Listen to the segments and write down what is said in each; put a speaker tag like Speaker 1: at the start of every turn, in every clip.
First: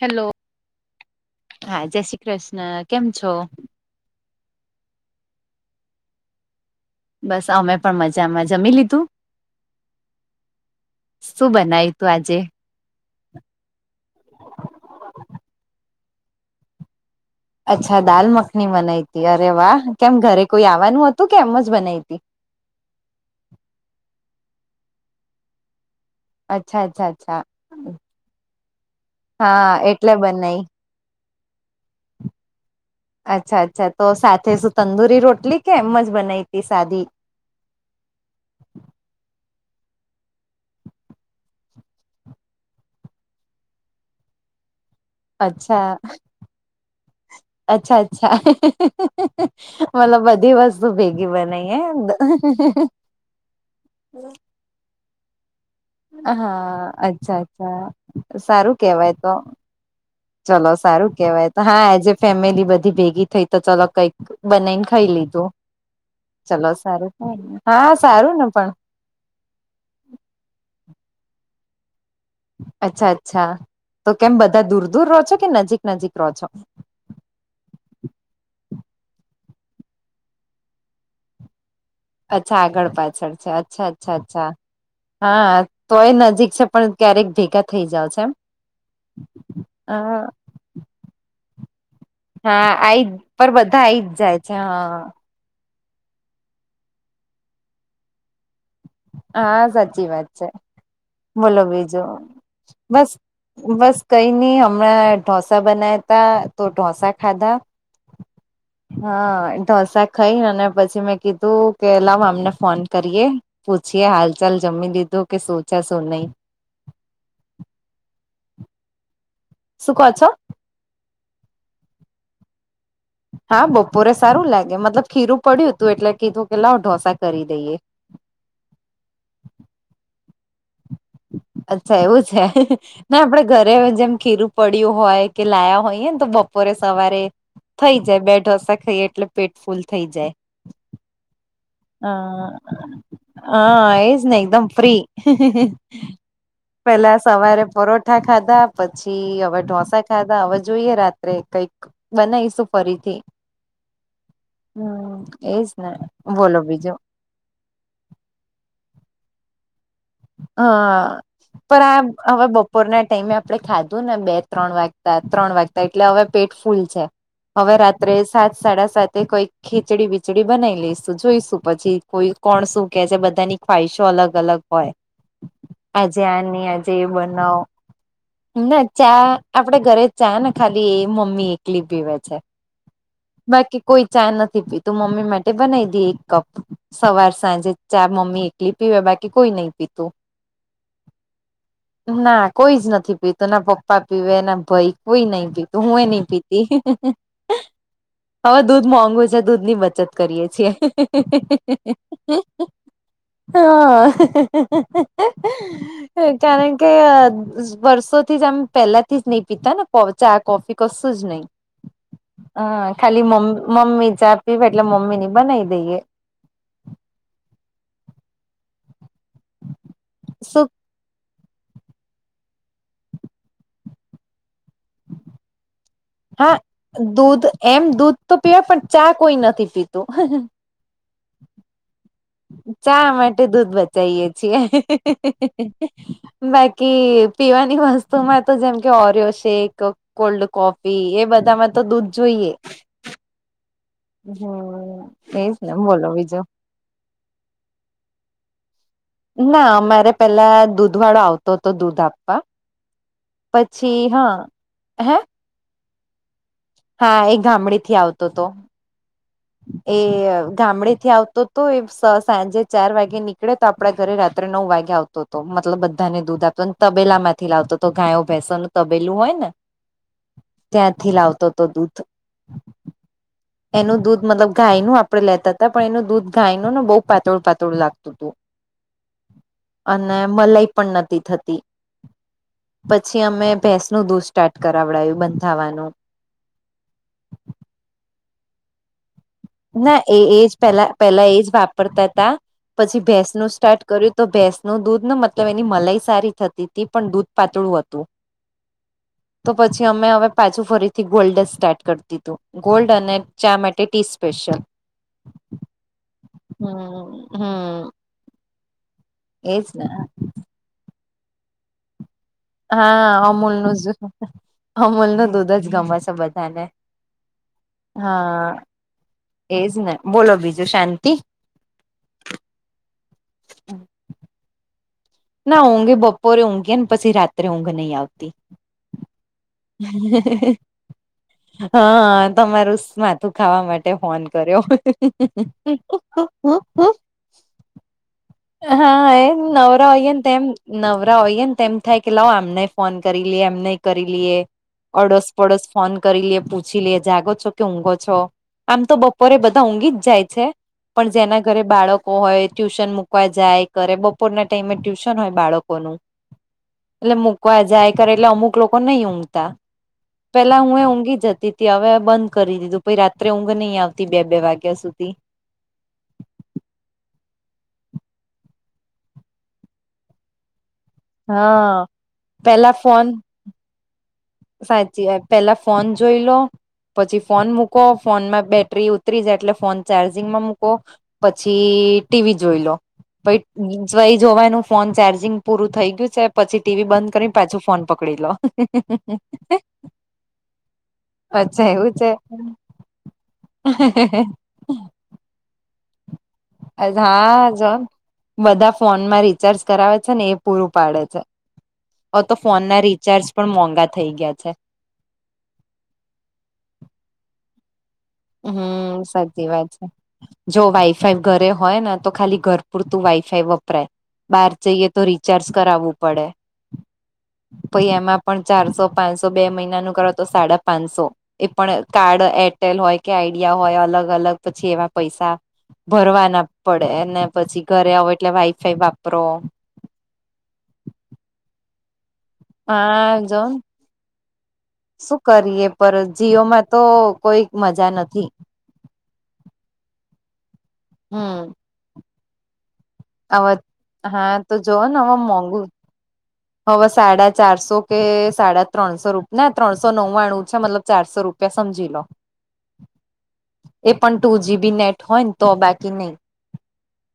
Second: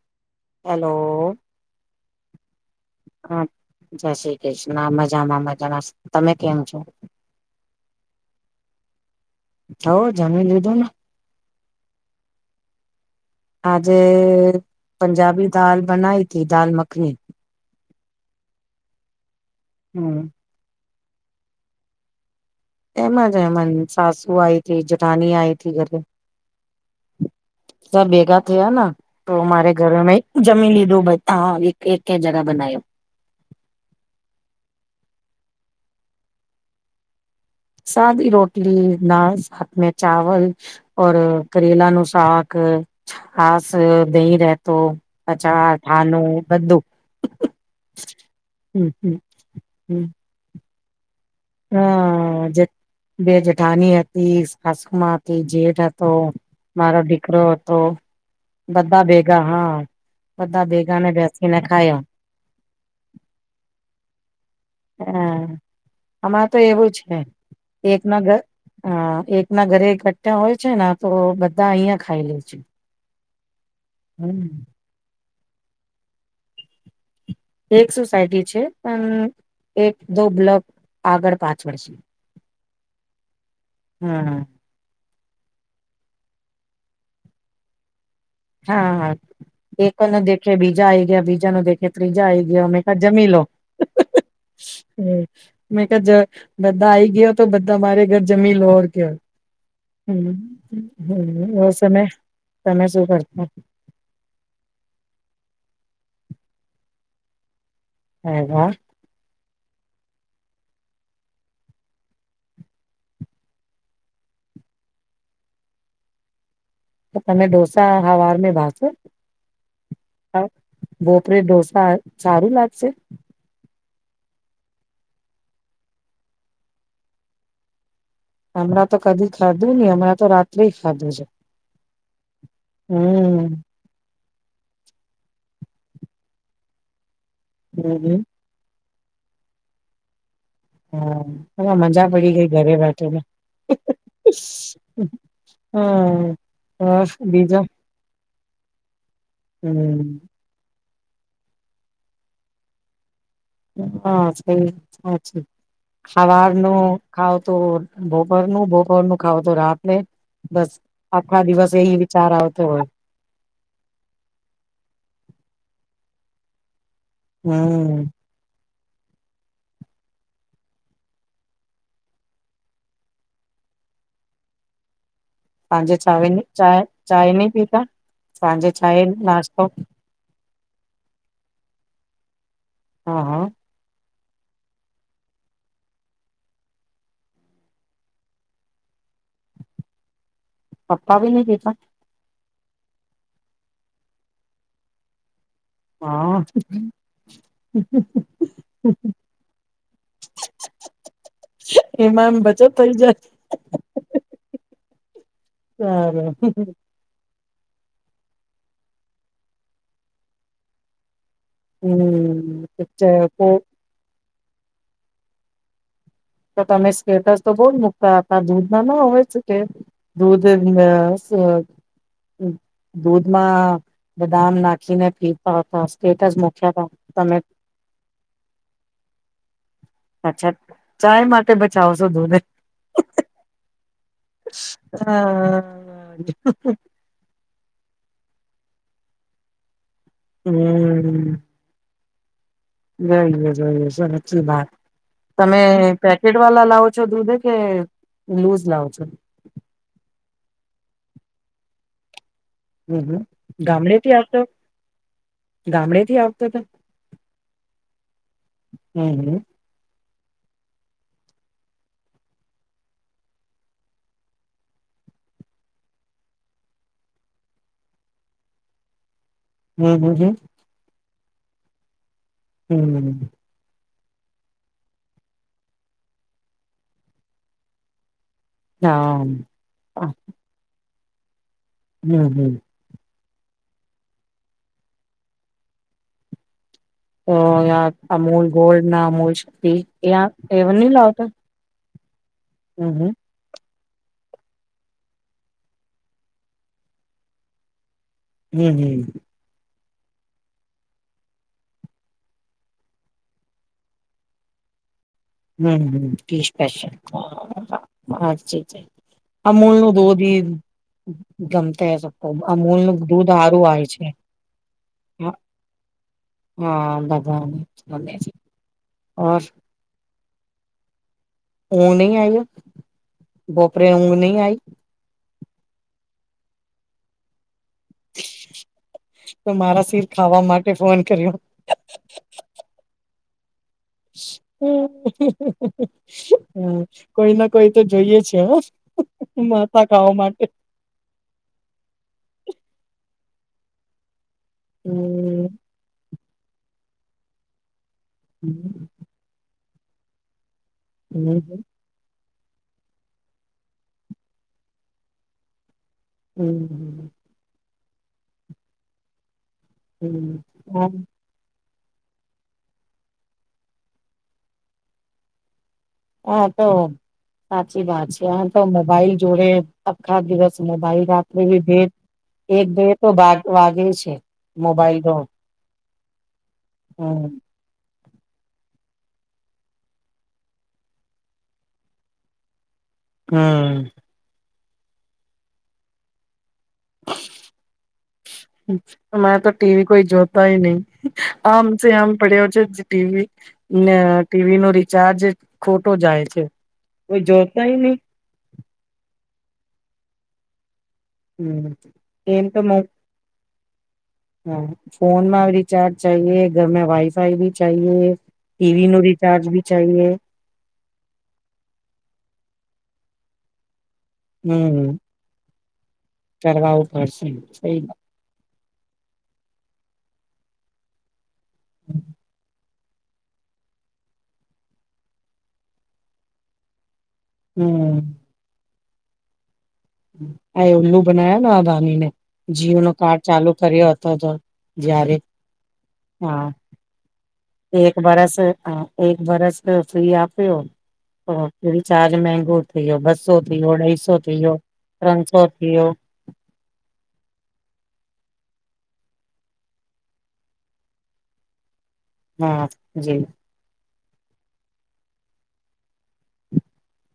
Speaker 1: Hello!
Speaker 2: Hello!
Speaker 1: હા જય શ્રી કૃષ્ણ કેમ છો?
Speaker 2: હા જય શ્રી કૃષ્ણ, આ મજામાં મજામાં, તમે કેમ છો?
Speaker 1: બસ અમે પણ મજામાં જમી લીધું?
Speaker 2: હ જમી લીધું ને.
Speaker 1: શું બનાવ તું આજે?
Speaker 2: આજે પંજાબી દાલ બનાઈ તી, દાલ મખની
Speaker 1: અચ્છા દાલ મખની બનાવી હતી અરે વાહ કેમ
Speaker 2: હમ
Speaker 1: ઘરે કોઈ આવવાનું હતું કે એમ જ બનાવી હતી?
Speaker 2: એમજ એમ સાસુ આઈ તથી જઠાની આઈ તથી ઘરે.
Speaker 1: અચ્છા અચ્છા અચ્છા!
Speaker 2: ભેગા થયા ને તો
Speaker 1: હા
Speaker 2: મારે
Speaker 1: એટલે
Speaker 2: ઘરે
Speaker 1: બનાઈ
Speaker 2: જમીન લીધું. હા એક એક ક્યા જગ બનાએ.
Speaker 1: અચ્છા અચ્છા તો સાથે શું તંદુરી રોટલી કે એમ જ બનાવી ત સાદી?
Speaker 2: સાદી રોટલી, દાળ, સાથે ચાવલ ઓર કરેલા નુ સાક છાસ દહી રેતો અચાર
Speaker 1: અચ્છા
Speaker 2: અથાનું બધું.
Speaker 1: અચ્છા અચ્છા
Speaker 2: હમ હમ હમ
Speaker 1: મતલબ બધી વસ્ત ભેગી બને,
Speaker 2: હા જે બે જેઠાની હતી સાસુમા હતી જેઠ હતી તો
Speaker 1: હા
Speaker 2: મારો
Speaker 1: અચ્છા
Speaker 2: દીકરો હતો
Speaker 1: અચ્છા સારું
Speaker 2: બધા
Speaker 1: કેવાય તો
Speaker 2: ભેગા હા બધા
Speaker 1: ચલો
Speaker 2: ભેગા ને
Speaker 1: સારું કેવાય
Speaker 2: બેસીને
Speaker 1: તો હા
Speaker 2: ખાયા
Speaker 1: એજ એ ફેમિલી બધી ભેગી થઈ તો ચલો કઈક બનાઈને ખાઈ
Speaker 2: હા
Speaker 1: લીધું
Speaker 2: આમાં તો
Speaker 1: ચલો
Speaker 2: એવું
Speaker 1: સારું હા સારું ને પણ
Speaker 2: હ એક ના ઘરે કટા હોય છે ને તો બધા અહિયાં ખાઈ લેજ
Speaker 1: અચ્છા અચ્છા તો કેમ બધા દૂર દૂર રહો છો કે નજીક નજીક રહો છો
Speaker 2: એક સોસાયટી છે પણ એક દો બ્લોક આગળ પાછળ છે.
Speaker 1: અચ્છા આગળ પાછળ છે અચ્છા અચ્છા
Speaker 2: હમ
Speaker 1: અચ્છા હા તોય નજીક છે પણ ક્યારેક ભેગા થઈ જાવ છો એમ
Speaker 2: હા હા એકનું દખે બીજા આઈ ગયા બીજા ન દખ ત્રીજા આઈ ગયા
Speaker 1: હા
Speaker 2: હમેખા
Speaker 1: આઈ
Speaker 2: જમી લો
Speaker 1: પર બધા આઈ જ જાય છે હા
Speaker 2: હ મેં ક બધા આઈ ગયા તો બધા મારે ઘર જમી લોર કેય
Speaker 1: હા સાચી વાત છે બોલો
Speaker 2: ઓ સમય
Speaker 1: બીજું
Speaker 2: તમે શું
Speaker 1: બસ
Speaker 2: કરતા
Speaker 1: બસ કઈ નહી હમણાં ઢોસા બનાયા તા તો ઢોસા ખાધા
Speaker 2: અરે વાહ
Speaker 1: હા ઢોસા ખાઈ અને પછી મેં કીધું કે લાવ અમને ફોન કરીએ પૂછીએ હાલ ચાલ જમી લીધું કે શું છે શું નહી
Speaker 2: તમે ઢોસા હવાર ભાસો
Speaker 1: સુ કો છો
Speaker 2: ભોપરે ઢોસા સારું લાગશે
Speaker 1: હા બપોરે સારું લાગે મતલબ ખીરું પડ્યું હતું એટલે કીધું કે લાવ ઢોસા કરી દઈએ
Speaker 2: હમણાં તો કદી ખાધું નહી હમણાં તો રાત્રે ખાધું છે
Speaker 1: અચ્છા એવું છે ના આપડે
Speaker 2: હમ
Speaker 1: ઘરે જેમ ખીરું પડ્યું હોય કે લાયા હોયને તો બપોરે સવારે થઈ
Speaker 2: હમ
Speaker 1: જાય બે ઢોસા ખાઈ એટલે પેટફુલ થઈ જાય
Speaker 2: હા હ મજા પડી ગઈ ઘરે બેઠે ને
Speaker 1: હ હા એજ ને એકદમ ફ્રી
Speaker 2: હા બસ
Speaker 1: પેલા
Speaker 2: બીજા
Speaker 1: સવારે પરોઠ ઠા ખાધા પછી હવે ઢોસા
Speaker 2: હમ
Speaker 1: ખાધા હવે જોઈએ રાત્રે કઈક બનાવીશું ફરીથી
Speaker 2: હા સા છે
Speaker 1: હમ એજ ને
Speaker 2: ખવાર
Speaker 1: બોલો
Speaker 2: ન
Speaker 1: બીજું
Speaker 2: ખાવ તો બોપોરનું બપોરનું ખાવ તો રાતને બસ આખા
Speaker 1: હા
Speaker 2: દિવસ એ
Speaker 1: પણ
Speaker 2: વિચાર
Speaker 1: આ હવે
Speaker 2: આવતો હોય
Speaker 1: બપોરને ટાઈમે આપડે ખાધું ને બે ત્રણ વાગતા ત્રણ વાગતા એટલે હવે પેટ ફૂલ છે. હવે
Speaker 2: હમ
Speaker 1: રાત્રે સાત સાડા સાતે કોઈક ખીચડી બીચડી બનાવી લઈશું જોઈશું પછી કોઈ કોણ શું કે છે બધાની ખ્વાિશો અલગ અલગ હોય
Speaker 2: સાંજે
Speaker 1: આજે
Speaker 2: ચાય ની
Speaker 1: આની
Speaker 2: ચાય
Speaker 1: આજે એ
Speaker 2: ચાય નહી
Speaker 1: બનાવ
Speaker 2: પીતા સાંજે
Speaker 1: ના
Speaker 2: ચાય
Speaker 1: ચા
Speaker 2: નાસ્તો
Speaker 1: આપડે ઘરે ચા ને ખાલી એ મમ્મી એકલી પીવે છે.
Speaker 2: હા હા
Speaker 1: બાકી કોઈ ચા નથી પી તું મમ્મી માટે બનાવી દે એક કપ સવાર સાંજે ચા મમ્મી એકલી પીવે બાકી કોઈ નહી પીતું
Speaker 2: પપ્પા ભી નહીં પીતા
Speaker 1: ના કોઈ જ નથી પીતું ના પપ્પા પીવે ના ભાઈ કોઈ નઈ પીતુ તો હું એ નહી
Speaker 2: હા
Speaker 1: પીતી હવે દૂધ મોંઘુ છે દૂધ ની બચત કરીએ છીએ
Speaker 2: એમાં એમ બચત થઈ જાય
Speaker 1: હા
Speaker 2: સારું
Speaker 1: કારણ કે વર્ષોથી જ આમ પેલા થી જ નહી પીતા ને ચા કોફી કશું જ નહી હા ખાલીમ્
Speaker 2: હમ
Speaker 1: મમ્મી ચા પીવે એટલે મમ્મી ની બનાવી દઈએ
Speaker 2: તો તમે સ્કેટસ તો બો જ મૂકતા હતા દૂધમાં ના હોય કે દૂધ અ
Speaker 1: શું
Speaker 2: અ દૂધમાં બદામ ના ને પીટ.
Speaker 1: હા દૂધ એમ દૂધ તો પીવા પણ ચા કોઈ નથી પીત.
Speaker 2: અચ્છા ચાય માટે બચાવો છો દૂ ન.
Speaker 1: ચા માટે દૂધ બચીે છીએ બાકી. પીવાની વસ્તુ માં તો જેમ કે ઓરિયો શેક. કોલ્ડ કોફી એ
Speaker 2: હમ
Speaker 1: બધામાં તો દૂધ જોઈએ
Speaker 2: જોઈએ જોઈએ સાચી વાત
Speaker 1: હમ એજ
Speaker 2: તમે
Speaker 1: ને બોલો
Speaker 2: પેકેટ
Speaker 1: બીજું
Speaker 2: વાલા લાવો છો દૂધે? કે લુઝ લાવ છો?
Speaker 1: ના અમારે પેલા દૂધ વાળ આવતો તો દૂધ આપવા
Speaker 2: હમ હમ
Speaker 1: પછી હા હે
Speaker 2: ગામડેથી આવતો તો?
Speaker 1: હા એ ગામડેથી આવતોતો
Speaker 2: હમ હમ.
Speaker 1: એ ગામડે થી આવતો તો એ સ સાંજે ચાર વાગે નીકળે તો આપડા ઘરે રાત્રે નવ વાગે આવતો તો મતલબ બધાને દૂધ આપતો તબેલા માંથી લાવતો તો ગાયો ભેસન તબેલું હોય ને
Speaker 2: હમ હમ હમ.
Speaker 1: ત્યાંથી લાવતો તો દૂધ
Speaker 2: હમમ.
Speaker 1: એનું દૂધ મતલબ ગાયનુ આપણેે લેતા તા પણ એનું દૂધ ગાયનુ ને બહુ પાતળ પાતળું લાગ તુ તુ.
Speaker 2: હામ.
Speaker 1: અને મલાઈ પણ નથી થતી
Speaker 2: હમ હમ.
Speaker 1: પછી અમે ભેંસનું દૂધ સ્ટાર્ટ કરાવડાયું બંધાવાનું
Speaker 2: તો યાર અમૂલ ગોલ્ડના અમૂલ શક્તિ
Speaker 1: ના એ એજ
Speaker 2: નહી
Speaker 1: પેલા
Speaker 2: લાવતા
Speaker 1: પલા એજ વાપરતા તા
Speaker 2: હમ
Speaker 1: પછી
Speaker 2: હમ
Speaker 1: ભેસનું સ્ટાર્ટ કર્યું તો ભેંસ નું દૂધ ન મતલબ એની મલાઈ સારી થતી તી પણ દૂધ પાતળું હતું
Speaker 2: હમ હમ.
Speaker 1: તો પછી અમે હવે પાછું ફરીથી ગોલ્ડ સ્ટાર્ટ કરતી તું ગોલ્ડ અને ચા માટે ટી સ્પેશિયલ
Speaker 2: હમ હમ ટી સ્પેશલ
Speaker 1: હમ હમ
Speaker 2: અચ્છચ્
Speaker 1: એજ ને
Speaker 2: અમૂલનું દુદી ગમતે અમૂલ નું
Speaker 1: હા
Speaker 2: દૂધ
Speaker 1: અમૂલ
Speaker 2: હારું
Speaker 1: નું
Speaker 2: આય
Speaker 1: જ
Speaker 2: છે.
Speaker 1: અમૂલ નું દૂધ જ ગમે છે બધાને
Speaker 2: હા
Speaker 1: હા
Speaker 2: બરાબર [unintelligible]
Speaker 1: એજ ને બોલો બીજું શાંતિ?
Speaker 2: ઊઘ નહી આઈ બોપરે ઊઘ નઈ આઈ?
Speaker 1: ના ઊંઘે બપોરે ઊઘીન પછી રાત્રે ઊંઘ નહીં આવ
Speaker 2: તો મારા શિર ખાવા માટે ફોન કર્યો
Speaker 1: હા તમાર ઉસ્માત તું ખાવા માટે ફોન કર્યો
Speaker 2: હમ કોઈ ના કોઈ તો જોઈએે છે,
Speaker 1: હા એ
Speaker 2: માતા
Speaker 1: નવરા હોઈએ
Speaker 2: ખાવા
Speaker 1: ને
Speaker 2: માટે
Speaker 1: તેમ નવરા હોઈએ ન તેમ થાય કે લાવ આમને ફોન કરી લઈએ એમને કરી લઈએ અડસ
Speaker 2: હમ
Speaker 1: પડસ ફોન કરી લે પૂછી લે જાગો છો કે ઊંઘો છો આમ
Speaker 2: હમ
Speaker 1: તો બ પરે બધા ઊંઘી જ જાય છે, પણ જેના ઘરે બાળકો હોય ટ્યુશન મુ કવા જાય કરે બપોરના ટાઈમે ટ્યુશન હોય બાળકોનું
Speaker 2: હમ
Speaker 1: એટલે મુ કવા જાય કરે એટલે અમુક લોકો નહી ઊંઘતા
Speaker 2: હમ
Speaker 1: પેલા હું એ
Speaker 2: હા
Speaker 1: ઊંઘી જતી તી હવે બંધ કરી દીધું પહી રાત્રે ઊંઘ નહીં આવતી બે બે વાગ્યા સુધી
Speaker 2: હા તો સાચી વાત છે, આ તો મોબાઈલ જોડે અખા દિવસ મોબાઇલ રાત્રે
Speaker 1: હા
Speaker 2: [unintelligible] એક
Speaker 1: પેલા
Speaker 2: બે તો
Speaker 1: ફોન
Speaker 2: વા વાગે છે. મોબાઈલ
Speaker 1: સાચી
Speaker 2: તો
Speaker 1: પેલા ફોન જોઈ લો પછી
Speaker 2: હમ
Speaker 1: ફોન મુ કો ફોનમાં બેટરી ઉતરી જાય એટલે ફોન ચાર્જિંગમાં મૂકો પછી ટીવી જોઈ લો
Speaker 2: હમ
Speaker 1: ભાઈ જય જોવાનું ફોન ચાર્જિંગ પૂરું થઈ ગયું છે પછી ટીવી બંધ કરી પાછું ફોન પકડી લો
Speaker 2: મારે તો ટીવી કોઈ જોતાય નહી આમ
Speaker 1: અચ્છા
Speaker 2: સ
Speaker 1: એવું છે
Speaker 2: આમ પડ્યો છે ટીવી ને ટીવી નો રિચાર્જ ખોટો જાય છે કોઈ
Speaker 1: હા જો
Speaker 2: જોતાય નહી
Speaker 1: બધા ફોનમાં રિચાર્જ કરાવે છે ને એ પૂરું પાડે છે
Speaker 2: હમ
Speaker 1: હવે તો ફોન ના રિચાર્જ પણ મોંઘા થઈ ગયા છે
Speaker 2: હા ફોનમાં રિચાર્જ ચાહીએ ઘરમે વાઇફાઈ ભી ચાહીએ ટીવી
Speaker 1: હમ
Speaker 2: નું
Speaker 1: સાચી
Speaker 2: રિચાર્જ ભી
Speaker 1: વાત છે
Speaker 2: ચાહીએ
Speaker 1: જો વાઈફાઈ ઘરે હોય ને તો ખાલી ઘર પૂરતું વાઈફાઈ બહાર
Speaker 2: હમ
Speaker 1: જઈએ તો રીચાર્જ કરાવવું પડે
Speaker 2: કરવાવું પડશે સહી
Speaker 1: પ
Speaker 2: વાત.
Speaker 1: એમાં પણ ચારસો પાંચસો બે મહિના નું કરો તો સાડા પાંચસો એ પણ કાર્ડ એરટેલ હોય કે આઈડિયા હોય અલગ અલગ પછી એમાં પૈસા ભરવા ના પડે અને પછી ઘરે
Speaker 2: હમ
Speaker 1: આવો એટલે વાઈફાઈ વાપરો
Speaker 2: એ ઉલ્લુ બનાયા ના અદાનીને જીઓ નો
Speaker 1: હા
Speaker 2: કાર્ડ ચાલુ
Speaker 1: જોન
Speaker 2: કર્યો હતો જ્યારે
Speaker 1: શું કરીએ પર
Speaker 2: હા
Speaker 1: જીઓમાં તો કોઈ મજા
Speaker 2: એક
Speaker 1: નથી
Speaker 2: વરસ એક વરસ ફી આપ્યો
Speaker 1: હમ
Speaker 2: ચાર્જ મહેંગો થયો બસો
Speaker 1: હવે
Speaker 2: થયો અઢાઈસો
Speaker 1: હા
Speaker 2: થયો
Speaker 1: તો જોઓ ને હવે
Speaker 2: ત્રણસો
Speaker 1: મોંઘુ
Speaker 2: થયો
Speaker 1: હવે સાડા ચારસો કે સાડા ત્રણસો રૂપ ના ત્રણસો નવ્વાણું છે મતલબ ચારસો રૂપ સમજી લો
Speaker 2: હા જી
Speaker 1: એ પણ ટુ જીબી નેટ હોય ને તો બાકી નહી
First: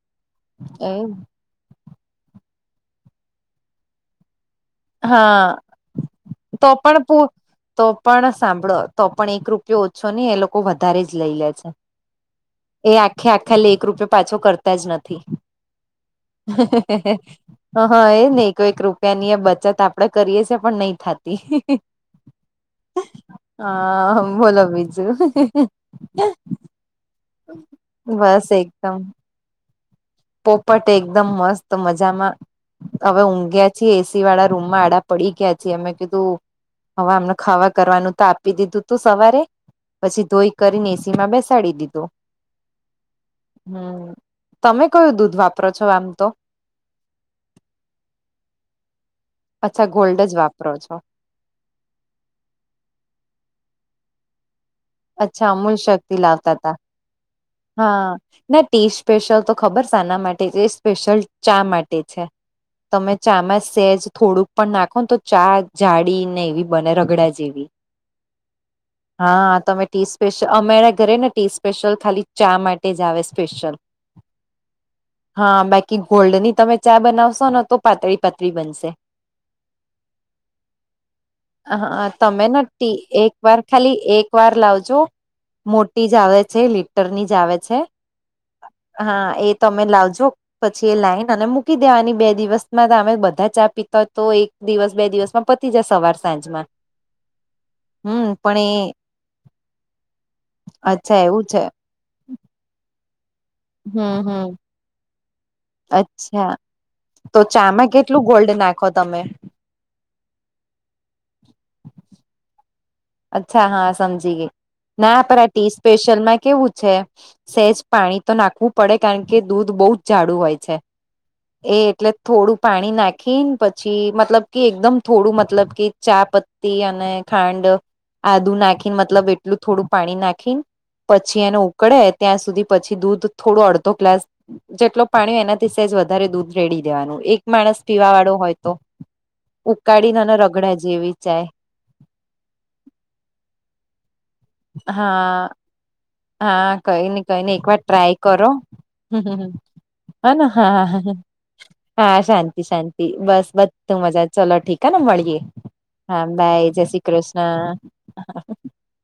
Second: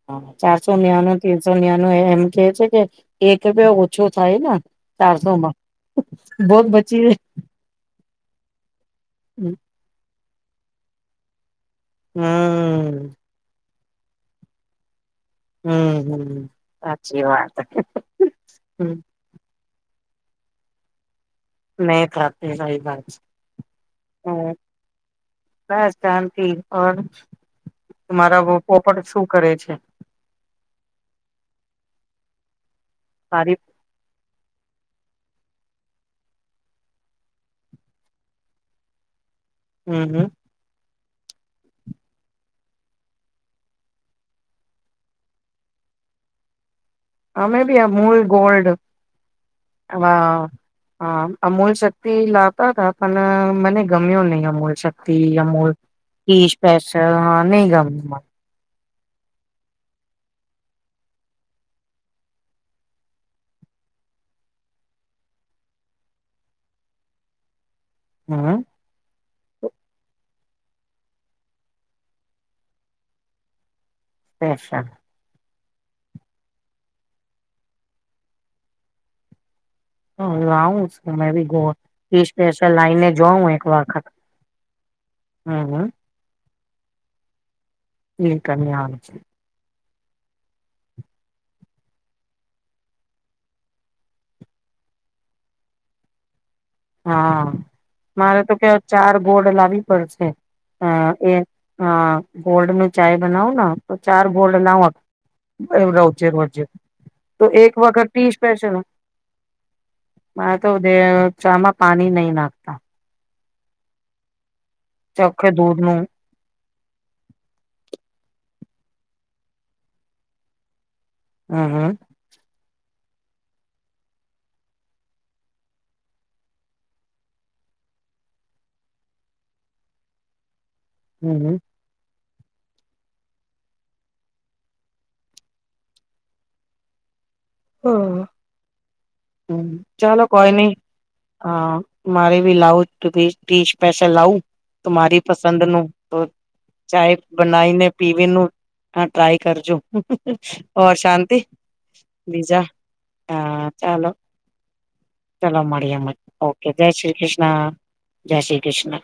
Speaker 2: હા ચારસો
Speaker 1: એ
Speaker 2: ન્યાનું તીનસો ન્યાનું એમ કે છે કે એક બે ઓછું થાય ને
Speaker 1: હા
Speaker 2: ચારસોમાં બહોત
Speaker 1: તો પણ
Speaker 2: બચીયુ હે
Speaker 1: પુ તો પણ સાંભળો તો પણ એક રૂપિયો ઓછો નહી એ લોકો વધારે જ લઈ લે છે એ
Speaker 2: હમ
Speaker 1: આખે આખા લે એક રૂપીયો પાછો કરતા જ નથી
Speaker 2: હમ સાચી વાત
Speaker 1: હા એજ નહી કોઈ રૂપિયા ની એ બ ચત આપડે કરીએ છીએ પણ નહી થાતી
Speaker 2: નહી થાતી આવી વાત છે
Speaker 1: હા
Speaker 2: હમ્મ
Speaker 1: બોલો બીજું
Speaker 2: બસ શાંતિ
Speaker 1: બસ
Speaker 2: તમારા
Speaker 1: એકદમ
Speaker 2: પોપટ શું કરે છે
Speaker 1: પોપટ એકદમ મસ્ત મજામાં હવે
Speaker 2: સારી
Speaker 1: ઊંઘ્યા પી એસી વાળા રૂમ માં આડા પડી ગયા છી અમે કીધું હવે આમને ખાવા કરવાનું તો આપી દીધું તું સવારે પછી
Speaker 2: હમ
Speaker 1: ધોઈ કરીને એસી માં બેસાડી દીધો હમ તમે કયું દૂધ વાપરો છો આમ તો
Speaker 2: અમે બી અમૂલ ગોલ્ડ
Speaker 1: અચ્છા
Speaker 2: હ
Speaker 1: ગોલ્ડ જ વાપરો છો
Speaker 2: હ અમૂલ તે લાવતા હતા પણ મને ગમ્યો નહી અમૂલ શ તી
Speaker 1: અચ્છા
Speaker 2: અમૂલ
Speaker 1: શક્તિ
Speaker 2: ટી
Speaker 1: લાવતા હતા
Speaker 2: સ્પેશલ હા નહી ગમી
Speaker 1: હા
Speaker 2: મને
Speaker 1: ના ટી સ્પેશ્યલ તો ખબર શાના માટે એ સ્પેશયલ ચા માટે છે તમે ચા માં સેજ થોડુંક પણ નાખો ને તો ચા જાડી ને એવી બને રગડા જેવી
Speaker 2: હમ
Speaker 1: હા તમે ટી સ્પેશ્યલ અમારા ઘરે ને ટી સ્પેશ્યલ ખાલી ચા માટે જ આવે સ્પેશ્યિલ.
Speaker 2: એશા.
Speaker 1: હા, બાકી ગોલ્ડની તમે ચા બનાવશો ને તો પાતળી પાતળી બનશે.
Speaker 2: [unintelligible] હ લાવું મે
Speaker 1: હા
Speaker 2: બી
Speaker 1: તમે ન
Speaker 2: સ્પેશિયલ
Speaker 1: ટી
Speaker 2: લાઈને જોઉ
Speaker 1: વાર
Speaker 2: એક
Speaker 1: ખાલી
Speaker 2: વખત
Speaker 1: એક વાર લાવજો
Speaker 2: હમ હમ
Speaker 1: મોટી જ આવે છે લીટર ની જ આવે છે
Speaker 2: લીટરની આવે છે.
Speaker 1: હા એ તમે લાવજો પછી એ લાઈને અને મૂકી દેવાની બે દિવસમાં અમે બધા ચા પીતા હોય તો એક દિવસ બે દિવસ માં પતી જાય સવાર સાંજ માં
Speaker 2: હા મારે તો કે ચાર ગોલ્ડ લાવવી પડશે અ
Speaker 1: અચ્છા
Speaker 2: એ
Speaker 1: એવું છે
Speaker 2: અ ગોલ્ડ ન ચાય બનાવું તો ચાર
Speaker 1: હમ હમ
Speaker 2: ગોલ્ડ લાવું રોજે
Speaker 1: અચ્છા
Speaker 2: રોજૅ તો એક
Speaker 1: ચામાં
Speaker 2: વખત
Speaker 1: કેટલું
Speaker 2: ટી
Speaker 1: ગોલ્ડ
Speaker 2: સ્પેશલ
Speaker 1: નાખો તમે
Speaker 2: મારે તો ચા માં પાણી નઈ નાખતા.
Speaker 1: અચ્છા, હા, સમજી ગઈ. ના, પર
Speaker 2: ચોખ્ખે
Speaker 1: ટી
Speaker 2: દૂધ નું
Speaker 1: સ્પેશલ મેં કેવું છે, સેજ પાણી તો નાખવું પડે, કારણ કે દૂધ બહુ જ જાડું હોય છે.
Speaker 2: હમ
Speaker 1: એ
Speaker 2: હમ
Speaker 1: એટલે થોડું પાણી નાખીને પછી, મતલબ કે એકદમ થોડું, મતલબ કે ચા ધી અને ખાંડ આદું નાખીને મતલબ એટલું થોડું પાણી નાખી
Speaker 2: હમ
Speaker 1: પછી એનું પકડે ત્યાં સુધી પછી દૂધ થોડો અડધો ગ્લાસ જેટલો પાણી હોય એનાથી સેજ વધારે દૂધ રેડી દેવાનું એક માણસ પીવા
Speaker 2: હમ
Speaker 1: વાળો હોય તો,
Speaker 2: હમ
Speaker 1: ઉકાળીને
Speaker 2: ચાલો
Speaker 1: અને
Speaker 2: કોઈ નઈ
Speaker 1: રગડા જેવી
Speaker 2: હ
Speaker 1: જાય.
Speaker 2: મારે બી લાવું સ્પેશલ લાવું તો મારી
Speaker 1: હા
Speaker 2: પસંદનું તો
Speaker 1: હા કઈ
Speaker 2: ચાય
Speaker 1: ને કઈ એક
Speaker 2: બનાઈ
Speaker 1: વાર
Speaker 2: ને
Speaker 1: ટ્રાય
Speaker 2: પીવીનું.
Speaker 1: કરો
Speaker 2: હા, ટ્રાય
Speaker 1: હમ
Speaker 2: કરજો
Speaker 1: હને
Speaker 2: હવ
Speaker 1: હા
Speaker 2: શાંતિ?
Speaker 1: હા, શાંતિ
Speaker 2: બીજા
Speaker 1: શાંતિ બસ
Speaker 2: હા
Speaker 1: બધું
Speaker 2: ચાલો
Speaker 1: મજા ચલો ઠીકાને મળીએે
Speaker 2: ચાલો મળીએ
Speaker 1: હા
Speaker 2: ઓકે
Speaker 1: બાય.
Speaker 2: જય શ્રી કૃષ્ણા, જય શ્રી કૃષ્ણા.